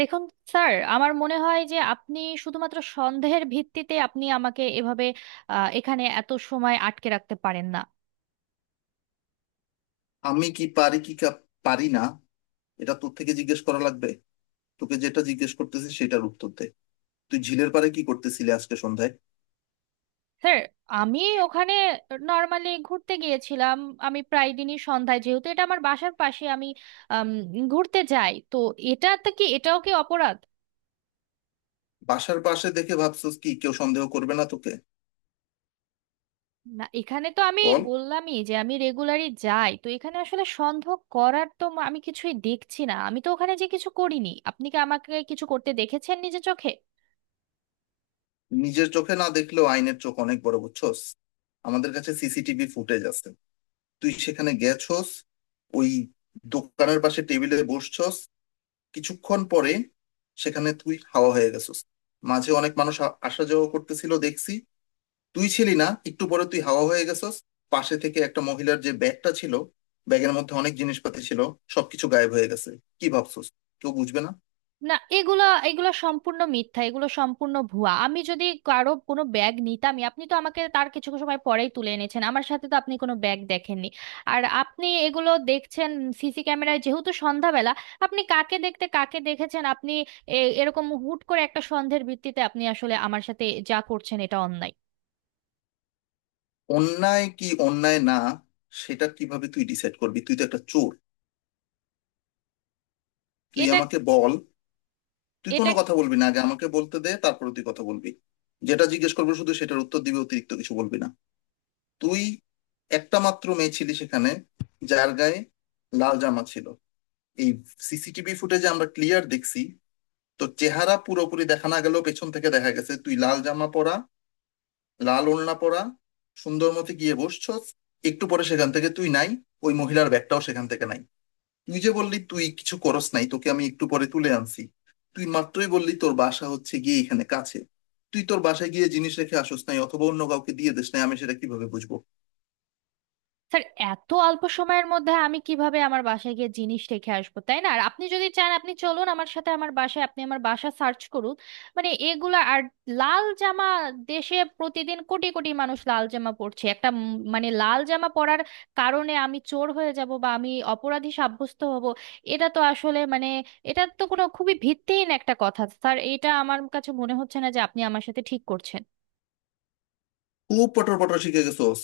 দেখুন স্যার, আমার মনে হয় যে আপনি শুধুমাত্র সন্দেহের ভিত্তিতে আপনি আমাকে এভাবে এখানে এত সময় আটকে রাখতে পারেন না। আমি কি পারি পারি না। এটা তোর থেকে জিজ্ঞেস করা লাগবে? তোকে যেটা জিজ্ঞেস করতেছি সেটার উত্তর দে। তুই ঝিলের পাড়ে কি করতেছিলি আজকে সন্ধ্যায়? স্যার, আমি ওখানে নর্মালি ঘুরতে গিয়েছিলাম। আমি প্রায় দিনই সন্ধ্যায়, যেহেতু এটা আমার বাসার পাশে, আমি আম, ঘুরতে যাই তো। এটাতে কি, এটাও কি অপরাধ? বাসার পাশে দেখে ভাবছস কি কেউ সন্দেহ করবে না তোকে? না, এখানে তো আমি বল। বললামই যে আমি রেগুলারই যাই তো এখানে, আসলে সন্দেহ করার তো আমি কিছুই দেখছি না। আমি তো ওখানে যে কিছু করিনি, আপনি কি আমাকে কিছু করতে দেখেছেন নিজের চোখে? নিজের চোখে না দেখলেও আইনের চোখ অনেক বড় বুঝছস। আমাদের কাছে সিসিটিভি ফুটেজ আছে। তুই সেখানে গেছস, ওই দোকানের পাশে টেবিলে বসছস। কিছুক্ষণ পরে সেখানে তুই হাওয়া হয়ে গেছস। মাঝে অনেক মানুষ আসা যাওয়া করতেছিল দেখছি। তুই ছিলি না, একটু পরে তুই হাওয়া হয়ে গেছস। পাশে থেকে একটা মহিলার যে ব্যাগটা ছিল, ব্যাগের মধ্যে অনেক জিনিসপাতি ছিল, সবকিছু গায়েব হয়ে গেছে। কি ভাবছস কেউ বুঝবে না? না, এগুলা এগুলা সম্পূর্ণ মিথ্যা, এগুলো সম্পূর্ণ ভুয়া। আমি যদি কারো কোনো ব্যাগ নিতামই, আপনি তো আমাকে তার কিছু সময় পরেই তুলে এনেছেন, আমার সাথে তো আপনি কোনো ব্যাগ দেখেননি। আর আপনি এগুলো দেখছেন সিসি ক্যামেরায়, যেহেতু সন্ধ্যাবেলা, আপনি কাকে দেখতে কাকে দেখেছেন আপনি? এরকম হুট করে একটা সন্দেহের ভিত্তিতে আপনি আসলে আমার সাথে যা করছেন এটা অন্যায়। অন্যায় কি অন্যায় না, সেটা কিভাবে তুই ডিসাইড করবি? তুই তো একটা চোর। তুই এটা আমাকে বল। তুই এটা কোনো কথা বলবি না, আগে আমাকে বলতে দে, তারপরে তুই কথা বলবি। যেটা জিজ্ঞেস করবো শুধু সেটার উত্তর দিবি, অতিরিক্ত কিছু বলবি না। তুই একটা মাত্র মেয়ে ছিলি সেখানে, যার গায়ে লাল জামা ছিল। এই সিসিটিভি ফুটেজে আমরা ক্লিয়ার দেখছি। তো চেহারা পুরোপুরি দেখা না গেলেও পেছন থেকে দেখা গেছে তুই লাল জামা পরা, লাল ওড়না পরা, সুন্দর মতো গিয়ে বসছস। একটু পরে সেখান থেকে তুই নাই, ওই মহিলার ব্যাগটাও সেখান থেকে নাই। তুই যে বললি তুই কিছু করস নাই, তোকে আমি একটু পরে তুলে আনছি। তুই মাত্রই বললি তোর বাসা হচ্ছে গিয়ে এখানে কাছে। তুই তোর বাসায় গিয়ে জিনিস রেখে আসোস নাই অথবা অন্য কাউকে দিয়ে দিস নাই আমি সেটা কিভাবে বুঝবো? স্যার, এত অল্প সময়ের মধ্যে আমি কিভাবে আমার বাসায় গিয়ে জিনিস রেখে আসবো, তাই না? আর আপনি যদি চান আপনি চলুন আমার সাথে আমার বাসায়, আপনি আমার বাসা সার্চ করুন। মানে এগুলা আর লাল জামা, দেশে প্রতিদিন কোটি কোটি মানুষ লাল জামা পরছে। একটা মানে লাল জামা পরার কারণে আমি চোর হয়ে যাব বা আমি অপরাধী সাব্যস্ত হব, এটা তো আসলে মানে এটা তো কোনো, খুবই ভিত্তিহীন একটা কথা স্যার। এটা আমার কাছে মনে হচ্ছে না যে আপনি আমার সাথে ঠিক করছেন। খুব পটর পটর শিখে গেছোস।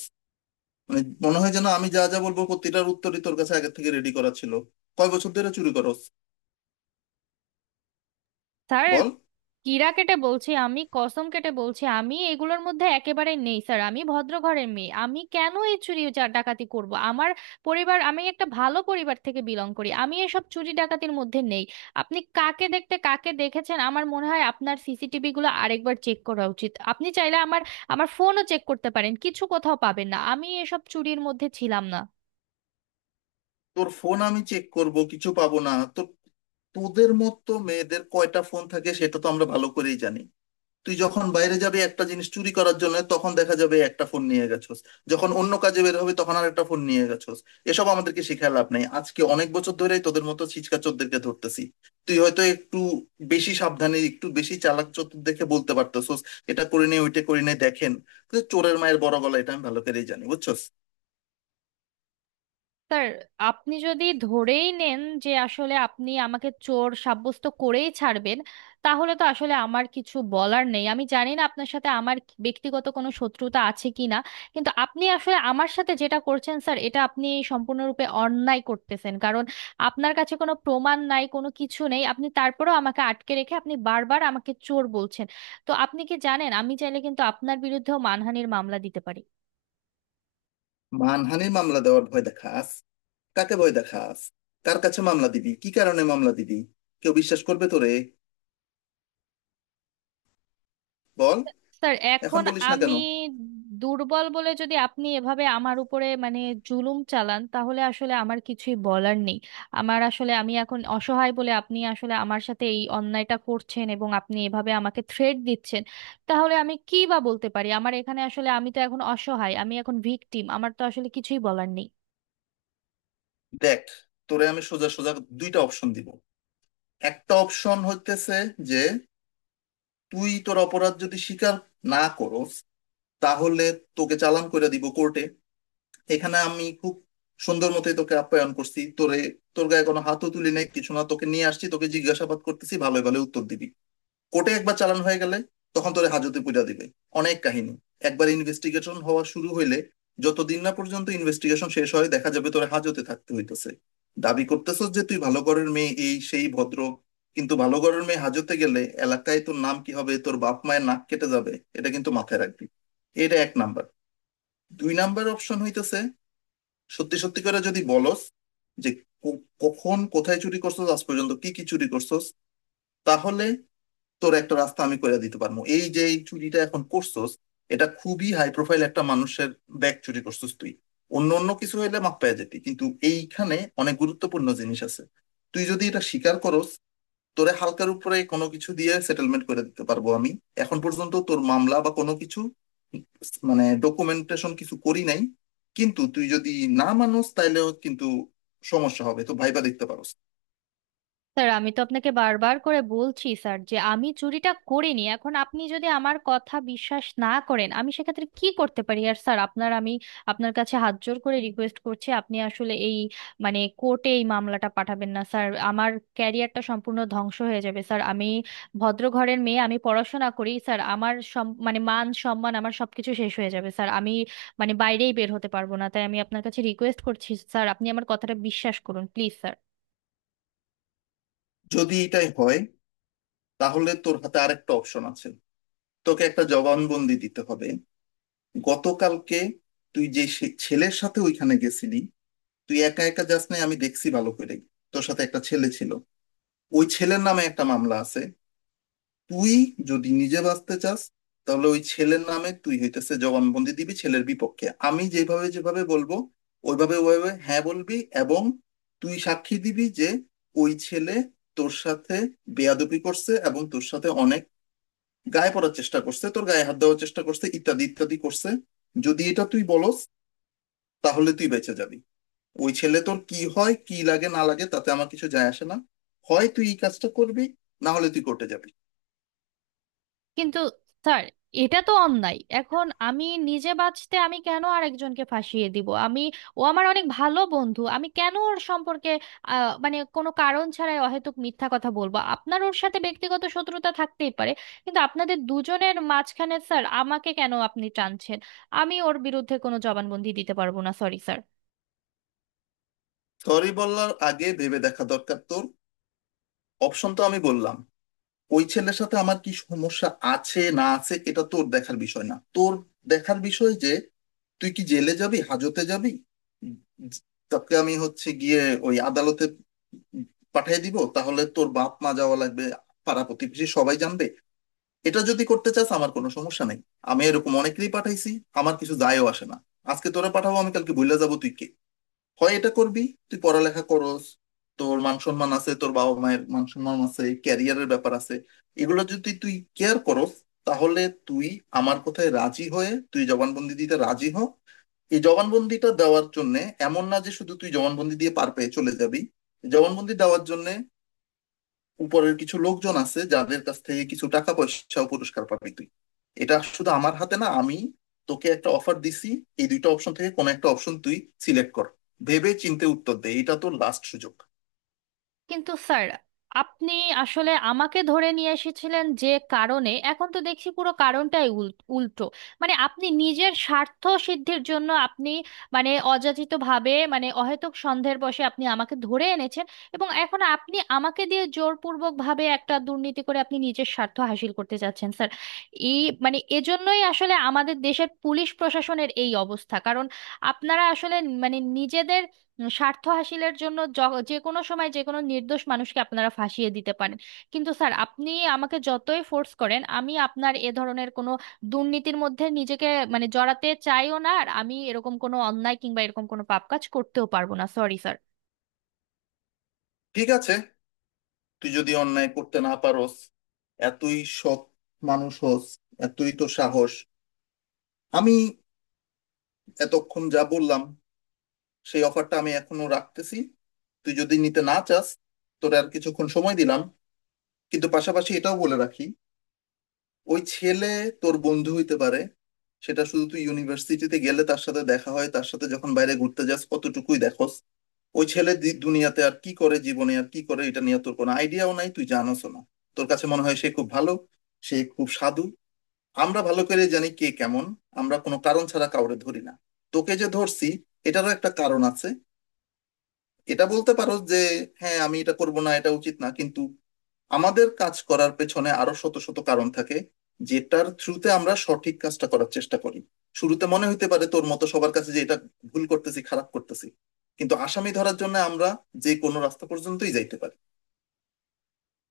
মানে মনে হয় যেন আমি যা যা বলবো প্রতিটার উত্তরই তোর কাছে আগে থেকে রেডি করা ছিল। কয় বছর ধরে চুরি করস? স্যার, বল। কিরা কেটে বলছি, আমি কসম কেটে বলছি আমি এগুলোর মধ্যে একেবারে নেই স্যার। আমি ভদ্র ঘরের মেয়ে, আমি কেন এই চুরি ডাকাতি করব? আমার পরিবার, আমি একটা ভালো পরিবার থেকে বিলং করি, আমি এসব চুরি ডাকাতির মধ্যে নেই। আপনি কাকে দেখতে কাকে দেখেছেন, আমার মনে হয় আপনার সিসিটিভি গুলো আরেকবার চেক করা উচিত। আপনি চাইলে আমার, আমার ফোনও চেক করতে পারেন, কিছু কোথাও পাবেন না। আমি এসব চুরির মধ্যে ছিলাম না। তোর ফোন আমি চেক করব, কিছু পাবো না তো? তোদের মতো মেয়েদের কয়টা ফোন থাকে সেটা তো আমরা ভালো করেই জানি। তুই যখন বাইরে যাবে একটা জিনিস চুরি করার জন্য, তখন দেখা যাবে একটা ফোন নিয়ে গেছোস। যখন অন্য কাজে বের হবে তখন আর একটা ফোন নিয়ে গেছোস। এসব আমাদেরকে শিখায় লাভ নাই, আজকে অনেক বছর ধরেই তোদের মতো ছিচকা চোরদেরকে ধরতেছি। তুই হয়তো একটু বেশি সাবধানে, একটু বেশি চালাক চতুর দেখে বলতে পারতেছোস এটা করে নে ওইটা করে নে দেখেন, কিন্তু চোরের মায়ের বড় গলা এটা আমি ভালো করেই জানি বুঝছোস। স্যার, আপনি যদি ধরেই নেন যে আসলে আপনি আমাকে চোর সাব্যস্ত করেই ছাড়বেন, তাহলে তো আসলে আমার কিছু বলার নেই। আমি জানি না আপনার সাথে আমার ব্যক্তিগত কোনো শত্রুতা আছে কিনা, কিন্তু আপনি আসলে আমার সাথে যেটা করছেন স্যার, এটা আপনি সম্পূর্ণরূপে অন্যায় করতেছেন। কারণ আপনার কাছে কোনো প্রমাণ নাই, কোনো কিছু নেই, আপনি তারপরেও আমাকে আটকে রেখে আপনি বারবার আমাকে চোর বলছেন। তো আপনি কি জানেন, আমি চাইলে কিন্তু আপনার বিরুদ্ধেও মানহানির মামলা দিতে পারি। মানহানির মামলা দেওয়ার ভয় দেখাস? কাকে ভয় দেখাস? কার কাছে মামলা দিবি, কি কারণে মামলা দিবি? কেউ বিশ্বাস করবে তোরে? বল। স্যার এখন এখন, বলিস না আমি কেন? দুর্বল বলে যদি আপনি এভাবে আমার উপরে মানে জুলুম চালান, তাহলে আসলে আমার কিছুই বলার নেই। আমার আসলে, আমি এখন অসহায় বলে আপনি আসলে আমার সাথে এই অন্যায়টা করছেন এবং আপনি এভাবে আমাকে থ্রেট দিচ্ছেন, তাহলে আমি কি বা বলতে পারি? আমার এখানে আসলে, আমি তো এখন অসহায়, আমি এখন ভিকটিম, আমার তো আসলে কিছুই বলার নেই। দেখ, তোরে আমি সোজা সোজা দুইটা অপশন দিব। একটা অপশন হইতেছে যে তুই তোর অপরাধ যদি স্বীকার না করস, তাহলে তোকে চালান করে দিব কোর্টে। এখানে আমি খুব সুন্দর মতোই তোকে আপ্যায়ন করছি, তোরে তোর গায়ে কোনো হাতও তুলি নাই, কিছু না, তোকে নিয়ে আসছি তোকে জিজ্ঞাসাবাদ করতেছি, ভালো ভালো উত্তর দিবি। কোর্টে একবার চালান হয়ে গেলে তখন তোরে হাজতে পুরা দিবে। অনেক কাহিনী, একবার ইনভেস্টিগেশন হওয়া শুরু হইলে যতদিন না পর্যন্ত ইনভেস্টিগেশন শেষ হয় দেখা যাবে তোরে হাজতে থাকতে হইতেছে। দাবি করতেছস যে তুই ভালো ঘরের মেয়ে, এই সেই, ভদ্র, কিন্তু ভালো ঘরের মেয়ে হাজতে গেলে এলাকায় তোর নাম কি হবে? তোর বাপ মায়ের নাক কেটে যাবে। এটা কিন্তু মাথায় রাখবি। এটা এক নাম্বার। দুই নাম্বার অপশন হইতেছে, সত্যি সত্যি করে যদি বলস যে কখন কোথায় চুরি করছস, আজ পর্যন্ত কি কি চুরি করছস, তাহলে তোর একটা রাস্তা আমি করে দিতে পারবো। এই যে এই চুরিটা এখন করছস, এটা খুবই হাই প্রোফাইল একটা মানুষের ব্যাগ চুরি করছস তুই। অন্য অন্য কিছু হইলে মাপ পেয়ে যেতি, কিন্তু এইখানে অনেক গুরুত্বপূর্ণ জিনিস আছে। তুই যদি এটা স্বীকার করস, তোরে হালকার উপরে কোনো কিছু দিয়ে সেটেলমেন্ট করে দিতে পারবো আমি। এখন পর্যন্ত তোর মামলা বা কোনো কিছু মানে ডকুমেন্টেশন কিছু করি নাই, কিন্তু তুই যদি না মানোস তাইলেও কিন্তু সমস্যা হবে, তো ভাইবা দেখতে পারোস। স্যার আমি তো আপনাকে বারবার করে বলছি স্যার, যে আমি চুরিটা করিনি। এখন আপনি যদি আমার কথা বিশ্বাস না করেন, আমি সেক্ষেত্রে কি করতে পারি? আর স্যার, আপনার আমি, আপনার কাছে হাত জোর করে রিকোয়েস্ট করছি, আপনি আসলে এই মানে কোর্টে এই মামলাটা পাঠাবেন না স্যার। আমার ক্যারিয়ারটা সম্পূর্ণ ধ্বংস হয়ে যাবে স্যার। আমি ভদ্র ঘরের মেয়ে, আমি পড়াশোনা করি স্যার। আমার মানে মান সম্মান, আমার সবকিছু শেষ হয়ে যাবে স্যার। আমি মানে বাইরেই বের হতে পারবো না। তাই আমি আপনার কাছে রিকোয়েস্ট করছি স্যার, আপনি আমার কথাটা বিশ্বাস করুন প্লিজ স্যার। যদি এটাই হয়, তাহলে তোর হাতে আরেকটা অপশন আছে। তোকে একটা জবানবন্দি দিতে হবে। গতকালকে তুই যে ছেলের সাথে ওইখানে গেছিলি, তুই একা একা যাস নাই, আমি দেখছি ভালো করে, তোর সাথে একটা ছেলে ছিল। ওই ছেলের নামে একটা মামলা আছে। তুই যদি নিজে বাঁচতে চাস, তাহলে ওই ছেলের নামে তুই হইতেছে জবানবন্দি দিবি, ছেলের বিপক্ষে আমি যেভাবে যেভাবে বলবো ওইভাবে ওইভাবে হ্যাঁ বলবি। এবং তুই সাক্ষী দিবি যে ওই ছেলে তোর সাথে বেয়াদবি করছে এবং তোর সাথে অনেক গায়ে পড়ার চেষ্টা করছে, তোর গায়ে হাত দেওয়ার চেষ্টা করছে, ইত্যাদি ইত্যাদি করছে। যদি এটা তুই বলস, তাহলে তুই বেঁচে যাবি। ওই ছেলে তোর কি হয়, কি লাগে না লাগে, তাতে আমার কিছু যায় আসে না। হয় তুই এই কাজটা করবি, না হলে তুই কোর্টে যাবি। কিন্তু স্যার, এটা তো অন্যায়। এখন আমি নিজে বাঁচতে আমি কেন আরেকজনকে ফাঁসিয়ে দিব? আমি, ও আমার অনেক ভালো বন্ধু, আমি কেন ওর সম্পর্কে মানে কোনো কারণ ছাড়াই অহেতুক মিথ্যা কথা বলবো? আপনার ওর সাথে ব্যক্তিগত শত্রুতা থাকতেই পারে, কিন্তু আপনাদের দুজনের মাঝখানে স্যার আমাকে কেন আপনি টানছেন? আমি ওর বিরুদ্ধে কোনো জবানবন্দি দিতে পারবো না, সরি স্যার। সরি বলার আগে ভেবে দেখা দরকার তোর। অপশন তো আমি বললাম। ওই ছেলের সাথে আমার কি সমস্যা আছে না আছে এটা তোর দেখার বিষয় না। তোর দেখার বিষয় যে তুই কি জেলে যাবি, হাজতে যাবি। তোকে আমি হচ্ছে গিয়ে ওই আদালতে পাঠিয়ে দিব, তাহলে তোর বাপ মা যাওয়া লাগবে, পাড়া প্রতিবেশী সবাই জানবে। এটা যদি করতে চাস আমার কোনো সমস্যা নেই। আমি এরকম অনেকেরই পাঠাইছি, আমার কিছু যায়ও আসে না। আজকে তোরা পাঠাবো, আমি কালকে ভুলে যাবো তুই কে। হয় এটা করবি। তুই পড়ালেখা করস, তোর মান সম্মান আছে, তোর বাবা মায়ের মান সম্মান আছে, ক্যারিয়ারের ব্যাপার আছে, এগুলো যদি তুই কেয়ার করস, তাহলে তুই আমার কথায় রাজি হয়ে তুই জবানবন্দি দিতে রাজি হ। এই জবানবন্দিটা দেওয়ার জন্য এমন না যে শুধু তুই জবানবন্দি দিয়ে পার পেয়ে চলে যাবি, জবানবন্দি দেওয়ার জন্য উপরের কিছু লোকজন আছে যাদের কাছ থেকে কিছু টাকা পয়সা ও পুরস্কার পাবি তুই। এটা শুধু আমার হাতে না। আমি তোকে একটা অফার দিছি। এই দুইটা অপশন থেকে কোন একটা অপশন তুই সিলেক্ট কর। ভেবে চিন্তে উত্তর দে, এটা তোর লাস্ট সুযোগ। কিন্তু স্যার, আপনি আসলে আমাকে ধরে নিয়ে এসেছিলেন যে কারণে, এখন তো দেখছি পুরো কারণটাই উল্টো। মানে আপনি নিজের স্বার্থ সিদ্ধির জন্য আপনি মানে অযাচিতভাবে, মানে অহেতুক সন্দেহের বশে আপনি আমাকে ধরে এনেছেন এবং এখন আপনি আমাকে দিয়ে জোরপূর্বকভাবে একটা দুর্নীতি করে আপনি নিজের স্বার্থ হাসিল করতে চাচ্ছেন স্যার। এই মানে এজন্যই আসলে আমাদের দেশের পুলিশ প্রশাসনের এই অবস্থা। কারণ আপনারা আসলে মানে নিজেদের স্বার্থ হাসিলের জন্য যে কোনো সময় যে কোনো নির্দোষ মানুষকে আপনারা ফাঁসিয়ে দিতে পারেন। কিন্তু স্যার, আপনি আমাকে যতই ফোর্স করেন, আমি আপনার এ ধরনের কোনো দুর্নীতির মধ্যে নিজেকে মানে জড়াতে চাইও না। আর আমি এরকম কোনো অন্যায় কিংবা এরকম কোনো পাপ কাজ করতেও পারবো না, সরি স্যার। ঠিক আছে, তুই যদি অন্যায় করতে না পারোস, এতই সৎ মানুষ হোস, এতই তো সাহস, আমি এতক্ষণ যা বললাম সেই অফারটা আমি এখনো রাখতেছি। তুই যদি নিতে না চাস, তোর আর কিছুক্ষণ সময় দিলাম। কিন্তু পাশাপাশি এটাও বলে রাখি, ওই ছেলে তোর বন্ধু হইতে পারে, সেটা শুধু তুই ইউনিভার্সিটিতে গেলে তার সাথে দেখা হয়, তার সাথে যখন বাইরে ঘুরতে যাস, কতটুকুই দেখোস? ওই ছেলে দুনিয়াতে আর কি করে, জীবনে আর কি করে, এটা নিয়ে তোর কোনো আইডিয়াও নাই, তুই জানোস না। তোর কাছে মনে হয় সে খুব ভালো, সে খুব সাধু। আমরা ভালো করে জানি কে কেমন। আমরা কোনো কারণ ছাড়া কাউরে ধরি না। তোকে যে ধরছি, এটারও একটা কারণ আছে। এটা বলতে পারো যে হ্যাঁ আমি এটা করব না, এটা উচিত না, কিন্তু আমাদের কাজ করার পেছনে আরো শত শত কারণ থাকে যেটার থ্রুতে আমরা সঠিক কাজটা করার চেষ্টা করি। শুরুতে মনে হইতে পারে তোর মতো সবার কাছে যে এটা ভুল করতেছি, খারাপ করতেছি, কিন্তু আসামি ধরার জন্য আমরা যে কোনো রাস্তা পর্যন্তই যাইতে পারি।